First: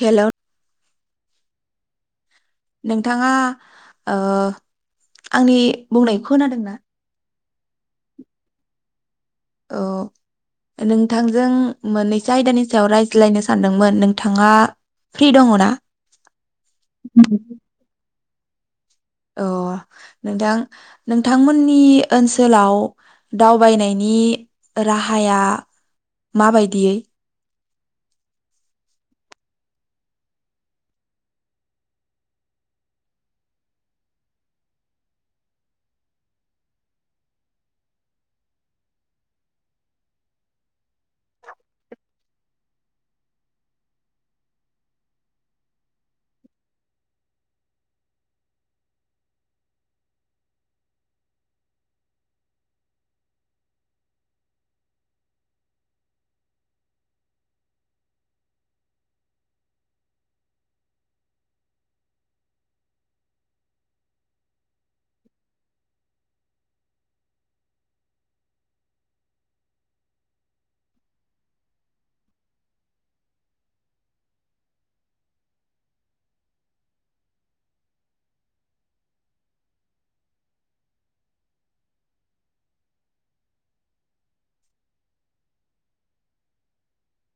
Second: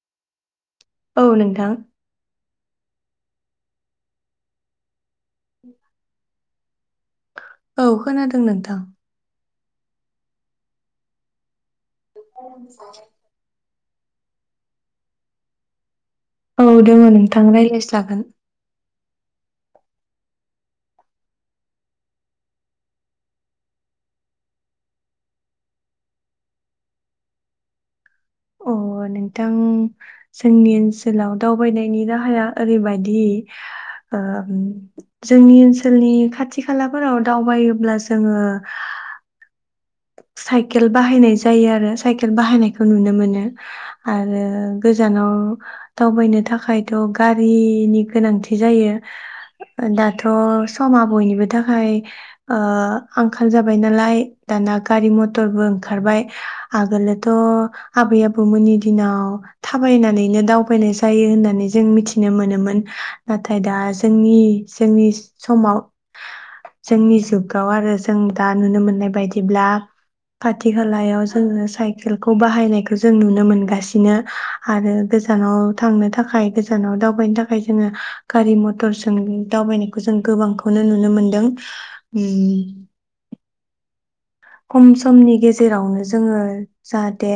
Hello औ नोंथां नोंथाङा ओ आंनि बुंनायखौ खोनादों ना? औ खोनादों नोंथां औ नोंथांजों मोननैसो आयदानि सायाव रायज्लायनो सानदों मोन नोंथाङा फ्रि दङ ना औ दङ नोंथां रायलायसागोन अ नोंथां नोंथांमोननि ओनसोलाव दावबायनायनि राहाया माबायदियै? अ नोंथां जोंनि ओनसोलाव दावबायनायनि राहाया ओरैबायदि जोंनि ओनसोलनि खाथि खालाफोराव दावबायोब्ला जोङो साइकेल बाहायनाय जायो आरो साइकेल बाहायनायखौ नुनो मोनो आरो गोजानाव दावबायनो थाखायथ' गारिनि गोनांथि जायो दाथ' समा बयनिबो थाखाय आंखाल जाबाय नालाय दाना गारि मथरबो ओंखारबाय आगोलोथ' आबै आबौमोननि दिनाव थाबायनानैनो दावबायनाय जायो होननानै जों मिथिनो मोनोमोन नाथाय दा जोंनि जोंनि समाव जोंनि जुगाव आरो जों दा नुनो मोननाय बायदिब्ला खाथि खालायाव जोङो साइकेलखौ बाहायनायखौ जों नुनो मोनगासिनो आरो गोजानाव थांनो थाखाय गोजानाव दावबायनो थाखाय जोङो गारि मटर सों दावबायनायखौ जों गोबांखौनो नुनो मोनदों उम खम समनि गेजेरावनो जोङो जाहाथे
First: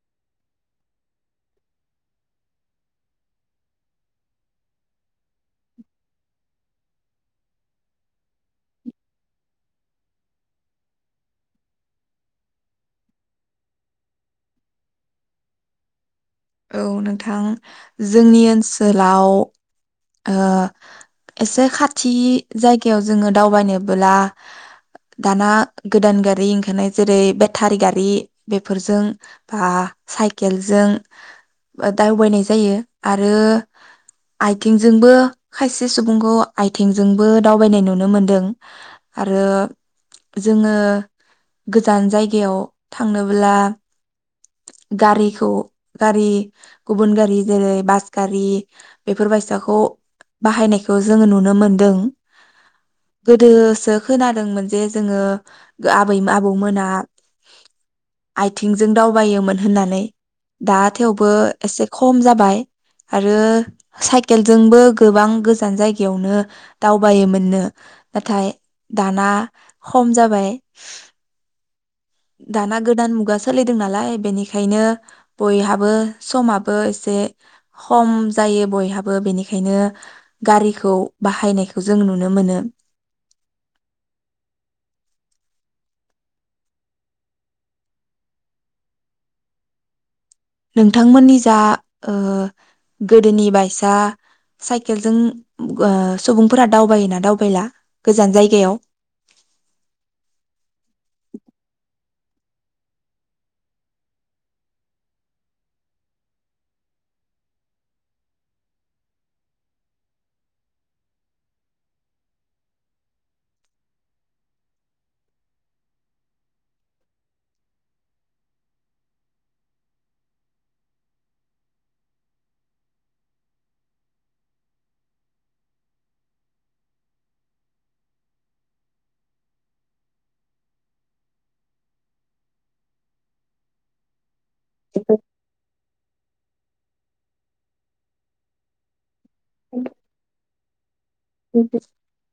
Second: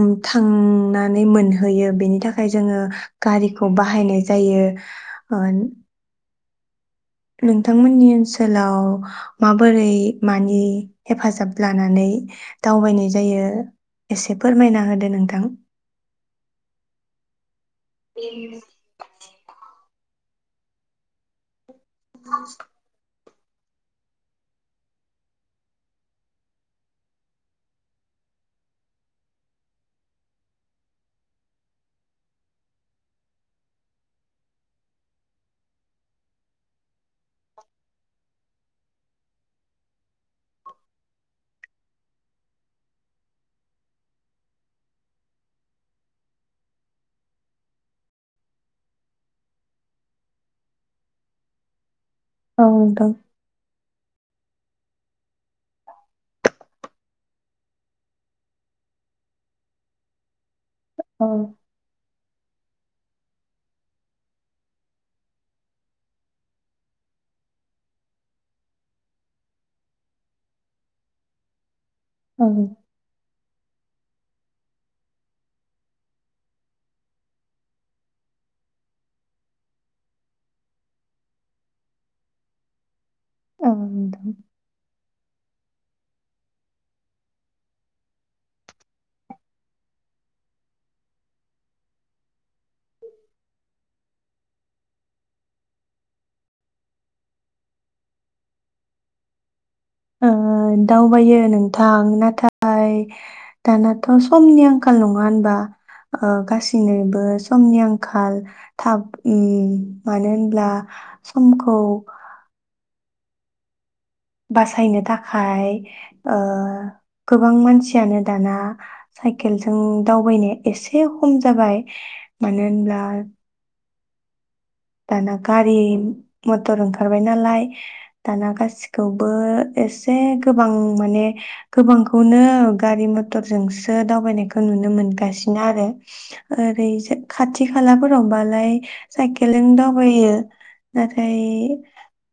उ थांनानै मोनहैयो बेनि थाखाय जोङो गारिखौ बाहायनाय जायो ओ नोंथांमोननि ओनसोलाव माबोरै मानि हेफाजाब लानानै दावबायनाय जायो एसे फोरमायना होदो नोंथां औ नोंथां औ जोंनि ओनसोलाव ओ एसे खाथ थि जायगायाव जोंङो दावबायनोबोला दाना गोदान गारि ओंखारनाय जेरै बेटारि गारि बेफोरजों बा साइकेलजों दावबायनाय जायो आरो आयथिंजोंबो खायसे सुबुंखौ आयथिंजोंबो दावबायनाय नुनो मोनदों आरो जोंङो गोजान जायगायाव थांनोब्ला गारिखौ गारि गुबुन गारि जेरै बास गारि बेफोर बायसाखौ बाहायनायखौ जोंङो नुनो मोनदों नोंथां गोदोसो खोनादोंमोन जे जोंङो आबै आबौमोना आयथिंजों दावबायोमोन होननानै दा औ थेवबो एसे खम जाबाय आरो साइकेलजोंबो गोबां गोजान जायगायावनो दावबायोमोननो नाथाय दाना खम जाबाय। औ दाना गोदान मुगा सोलि दों नालाय बेनिखायनो बयहाबो समाबो एसे खम जायो बयहाबो बेनिखायनो गारिखौ बाहायनायखौ जों नुनो मोनो। औ नोंथां नोंथांमोननि जा ओ गोदोनि बाइसा साइकेलजों सुबुंफोरा दावबायोना दावबायला गोजान जायगायाव ओ दावबायो नोंथां नाथ थाय दानाथ' समनि आंखाल नंङा होनबा ओ गाससिनोबो समनि आंखाल थाब उम मानो होनब्ला समखौ। बासायनो थाखाय ओ गोबां मानसियानो दाना साइकेलजों दावबायनाया एसे खम जाबाय मानो होनब्ला‌। दाना गारि मथर ओंखारबाय नालाय दाना गासिखौबो एसे गोबां माने गोबांखौनो गारि मथरजोंसो दावबायनायखौ नुनो मोनगासिनो आरो ओरैजा खाथि खालाफोरावबालाय साइके फेलें दावबायो। नाथाय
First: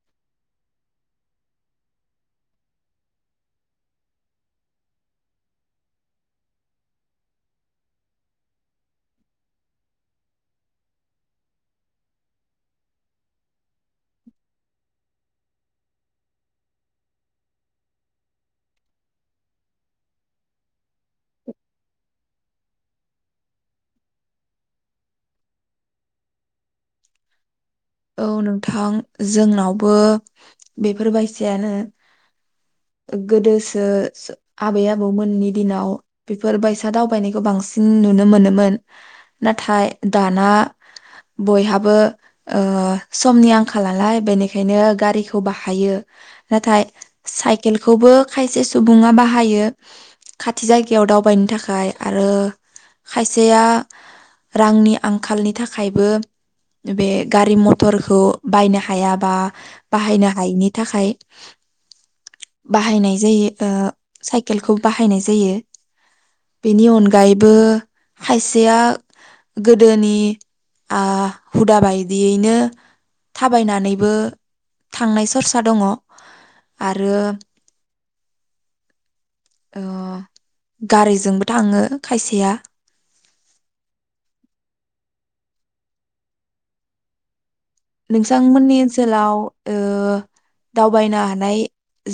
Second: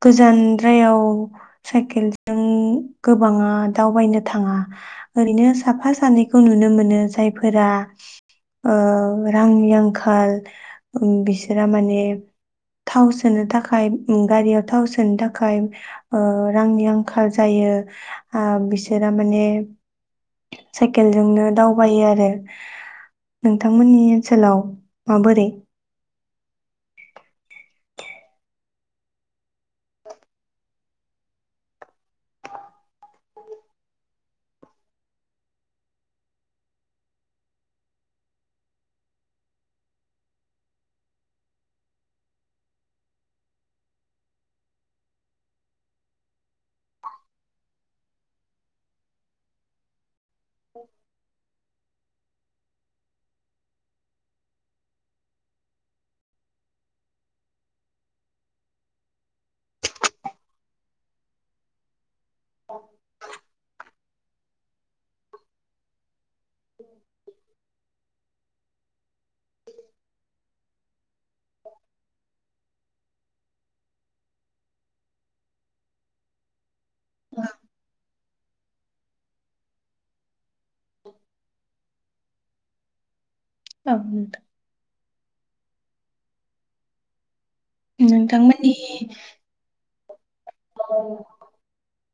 गोजानद्रायाव। साइकेलजों गोबांङा दावबायनो थांङा ओरैनो साफा सानैखौ नुनो मोनो जायफोरा ओ रांनि आंखाल बिसोरा माने। थाव सोनो थाखाय गारियाव थाव सोनो थाखाय ओ रांनि आंखाल जायो ओ बिसोरा माने साइकेलजोंनो दावबायो आरो नोंथांमोननि ओनसोलाव माबोरै। औ नोंथां जोंनावबो बेफोरबायायसायानो गोदोसो आबै आबौमोननि दिनाव बेफोर बायसा दावबायनायखौ बांसिन नुनो मोनोमोन नाथाय दाना बयहाबो। ओ समनि आंखालालाय बेनिखायनो गारिखौ बाहायो नाथाय साइकेलखौबो खायसे सुबुंङा बाहायो। खाथि जायगायाव दावबायनो थाखाय। आरो खायसेया रांनि आंखालनि थाखायबो बे। गारि मथरखौ बायनो हायाबा बाहायनो हायैनि थाखाय। बाहायनाय जायो ओ। साइकेलखौ बाहायनाय जायो। बेनि अनगायैबो। खायसेया गोदोनि आ हुदाबाय। इयैनो थाबायनानैबो थांनाय सरसा दंङ। आरो। औ गारिजोंबो थांङो खायसेया। औ नोंथां नोंथांमोननि नोंसांमोननि ओनसोलाव ओ दावबायनो हानाय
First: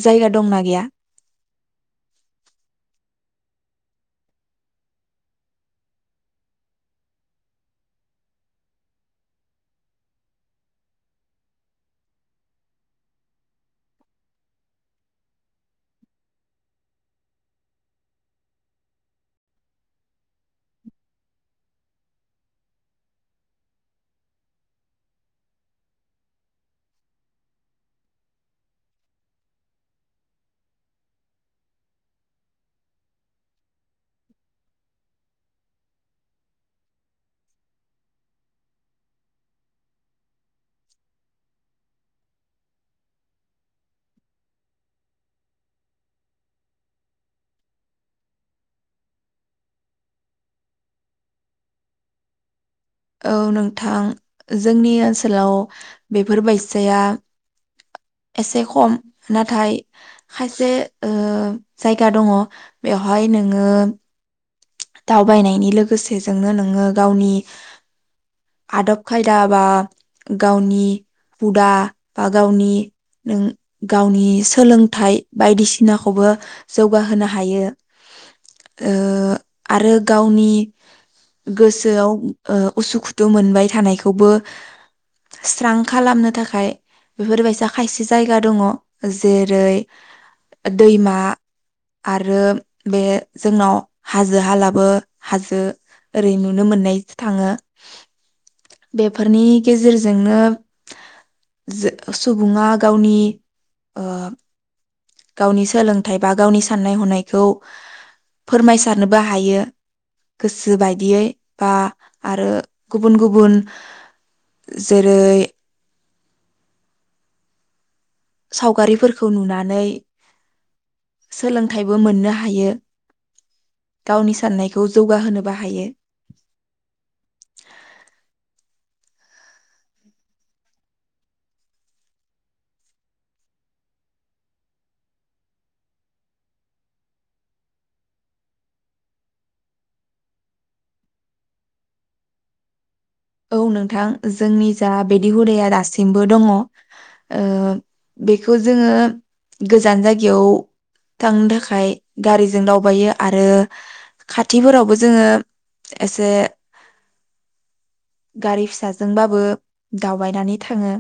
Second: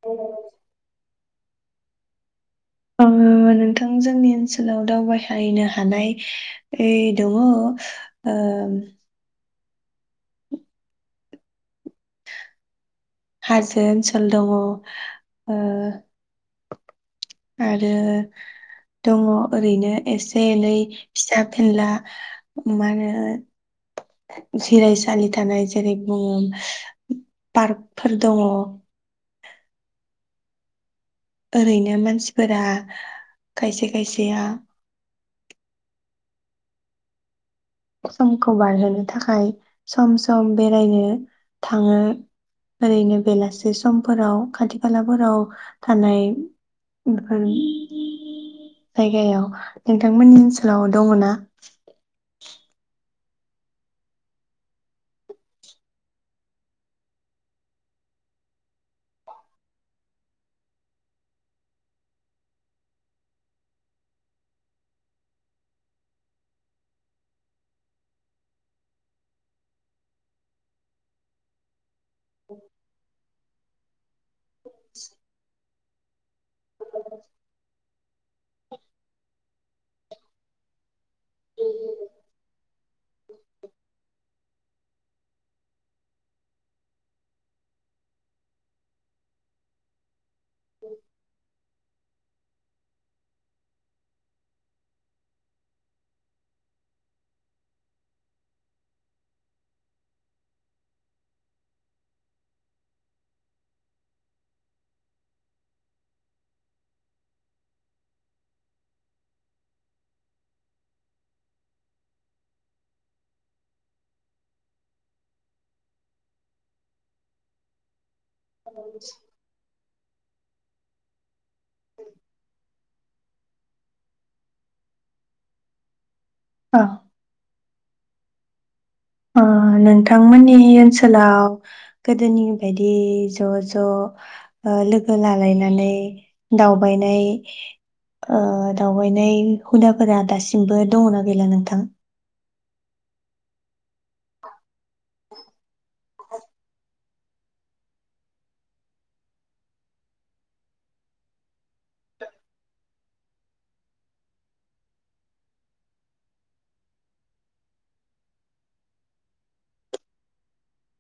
जायगा दंना गैया? औ नोंथां जोंनि ओनसोलाव दावबायहायैनो हानाय ओइ दोङो ओब हाजो ओनसोल दङ' ओ आरो दङ' ओरैनो एसे एनै फिसा फेनला मा होनो जिरायसालि थानाय जेरै बुङो पार्कफोर दङ'। ओरैनो मानसिफोरा खायसे खायसेया समखौ बारहोनो थाखाय सम सम बेरायनो थाङो ओरैनो बेलासि समफोराव खाथि खालाफोराव थानाय बेफोर जायगायाव नोंथांमोननि ओनसोलाव दङ'ना? [inaudible] औ नोंथां जोंनि ओनसोलाव बेफोरबायसाया एसे खम नाथाय खायसे ओ जायगा दङ' बेवहाय नोङो दावबायनायनि लोगोसेजोंनो नोङो गावनि आदब खायदा बा गावनि हुदा बा गावनि नों गावनिस सोलोंथाइ बायदिसि नाखौबो जौगाहोनो हायो ओ आरो गावनि गोसोआव ओ उसुखुथु मोनबाय थानायखौबो स्रां खालामनो थाखाय बेफोरबायसा खायसे जायगा दङ' जेरै दैमा आरो बे जोंनाव‌ हाजो हालाबो हाजो ओरै नुनो मोननाय थाङो बेफोरनि गेजेरजोंनो जो सुबुङा गावनि ओ गावनि सोलोंथाइ बा गावनि साननाय हनायखौ फोरमायस सारनोबो हायो गोसो बायदियै बा आरो गुबुन गुबुन जेरै सावगारिफोरखौ नुनानै‌ सोलोंथाइबो मोननो हायो गावनि साननायखौ जौगाहोनोबो हायो। औ। ओ नोंथांमोननि ओनसोलाव गोदोनि बायदि ज' ज' ओ लोगो लालायनानै दावबायनाय ओ दावबायनाय हुदाफोरा दासिमबो दङ'ना गैला नोंथां? औ नोंथां जोंनि जा बिदि हुदाया दासिमबो दङ ओ बेखौ जोङो गोजान जायगायाव थांनो थाखाय गारिजों दावबायो आरो खाथिफोरावबो जोङो एसे गारि फिसाजोंबाबो दावबायनानै थाङो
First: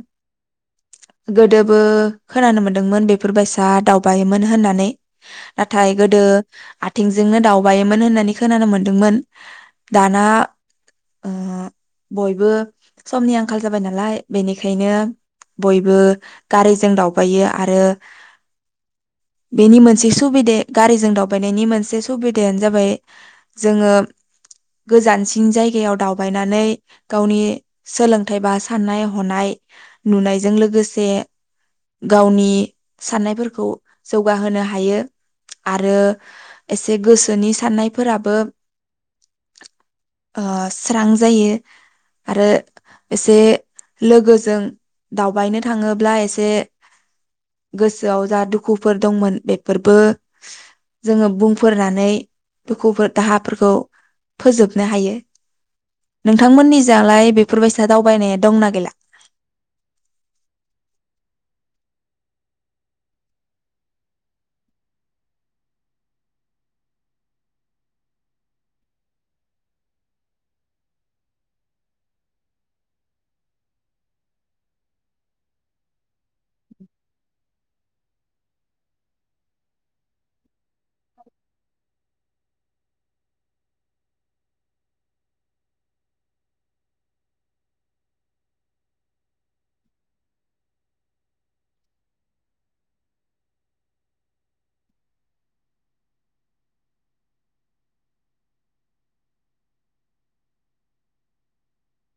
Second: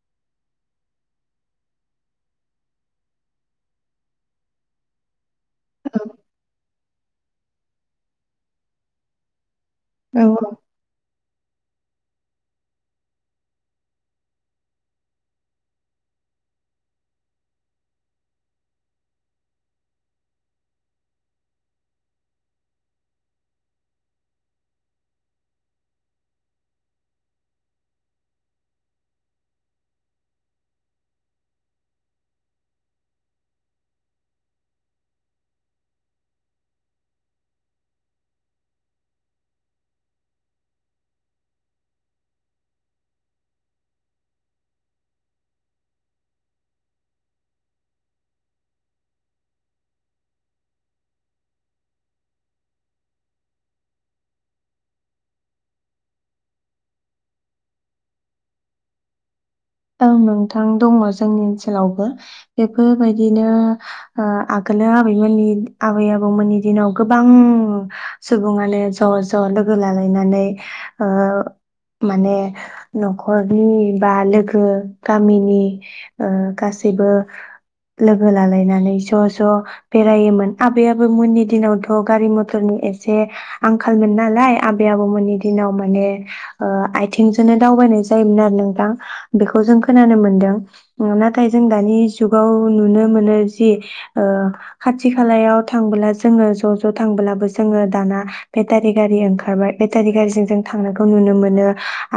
गोदोबो खोनानो मोनदोंमोन बेफोरबायसा दावबायोमोन होननानै। नाथाय औ गोदो आथिंजोंनो दावबायोमोन होननानै खोनानो मोनदोंमोन। दाना औ ओ बयबो समनि आंखाल जाबाय नालाय बेनिखायनो बयबो गारिजों दावबायो आरो बेनि मोनसे सुबिदे गारिजों दावबायनायनि मोनसे सुबिदायानो जाबाय जोङो गोजानसिन जायगायाव दावबायनानै गावनि सोलोंथाइ बा साननाय हनाय नुनायजों लोगोसे गावनि साननायफोरखौ जौगाहोनो हायो आरो एसे गोसोनि साननायफोराबो ओ स्रां जायो। आरो एसे लोगोजों दावबायनो थाङोब्ला एसे गोसोआव जा दुखुफोर दंमोन बेफोरबो जोङो बुंफोरनानै दुखुफोर दाहाफोरखौ फोजोबनो हायो। नोंथांमोननिजालाय बेफोरबायसा दावबायनाया दंना गैला? औ नोंथां दङ' जोंनि ओनसोलावबो बेफोरबायदिनो ओ आगोलो आबैमोननि आबै आबौमोननि दिनाव गोबां सुबुङानो ज' ज' लोगो लालायनानै ओ माने न'खरनि बा लोगो गो गामिनि ओ गासैबो लोगो लालायनानै ज' ज' बेरायोमोन आबै आबो मोननि दिनावथ' गारि मथरनि एसे आंखालमोन नालाय आबै आबो मोननि दिनाव माने ओ आथिंजोंनो दावबायनाय जायोमोन आरो नोंथां। बेखौ जों खोनानो मोनदों नाथाय जों दानि जुगाव नुनो मोनो जि ओ खाथि खालायाव थांबोला जोङो ज' ज' थांबोलाबो जोङो दाना बेटारि गारि ओंखारबाय बेटारि गारिजों जों थांनायखौ नुनो मोनो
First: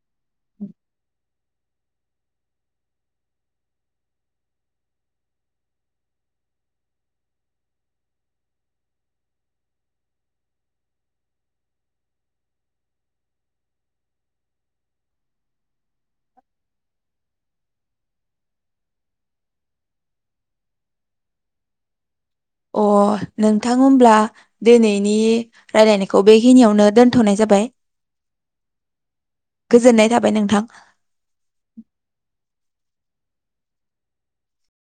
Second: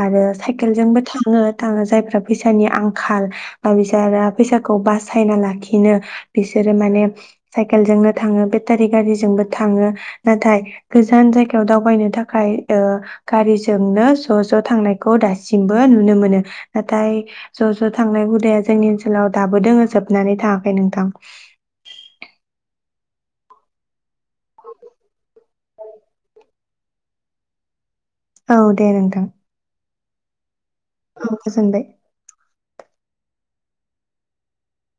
आरो साइकेलजोंबो थाङो थाङो जाय फैसानि आंखाल बा बिसा फैसाखौ बासायना लाखिनो बिसोरो माने साइकेलजोंनो थाङो बेटारि गारिजोंबो थाङो नाथाय गोजान जायगायाव दावबायनो थाखाय ओ गारिजोंनो ज' ज' थांनायखौ दासिमबो नुनो मोनो। नाथाय ज' ज' थांनाय हुदाया जोंनि ओनसोलाव दाबो दोङो जोबनानै थाङाखै नोंथां। अ नोंथां होनब्ला दिनैनि रायलायनायखौ बेखिनियावनो दोन्थ'नाय जाबाय। औ दे नोंथां। गोजोननाय थाबाय नोंथां। [unintelligible] गोजोनबाय।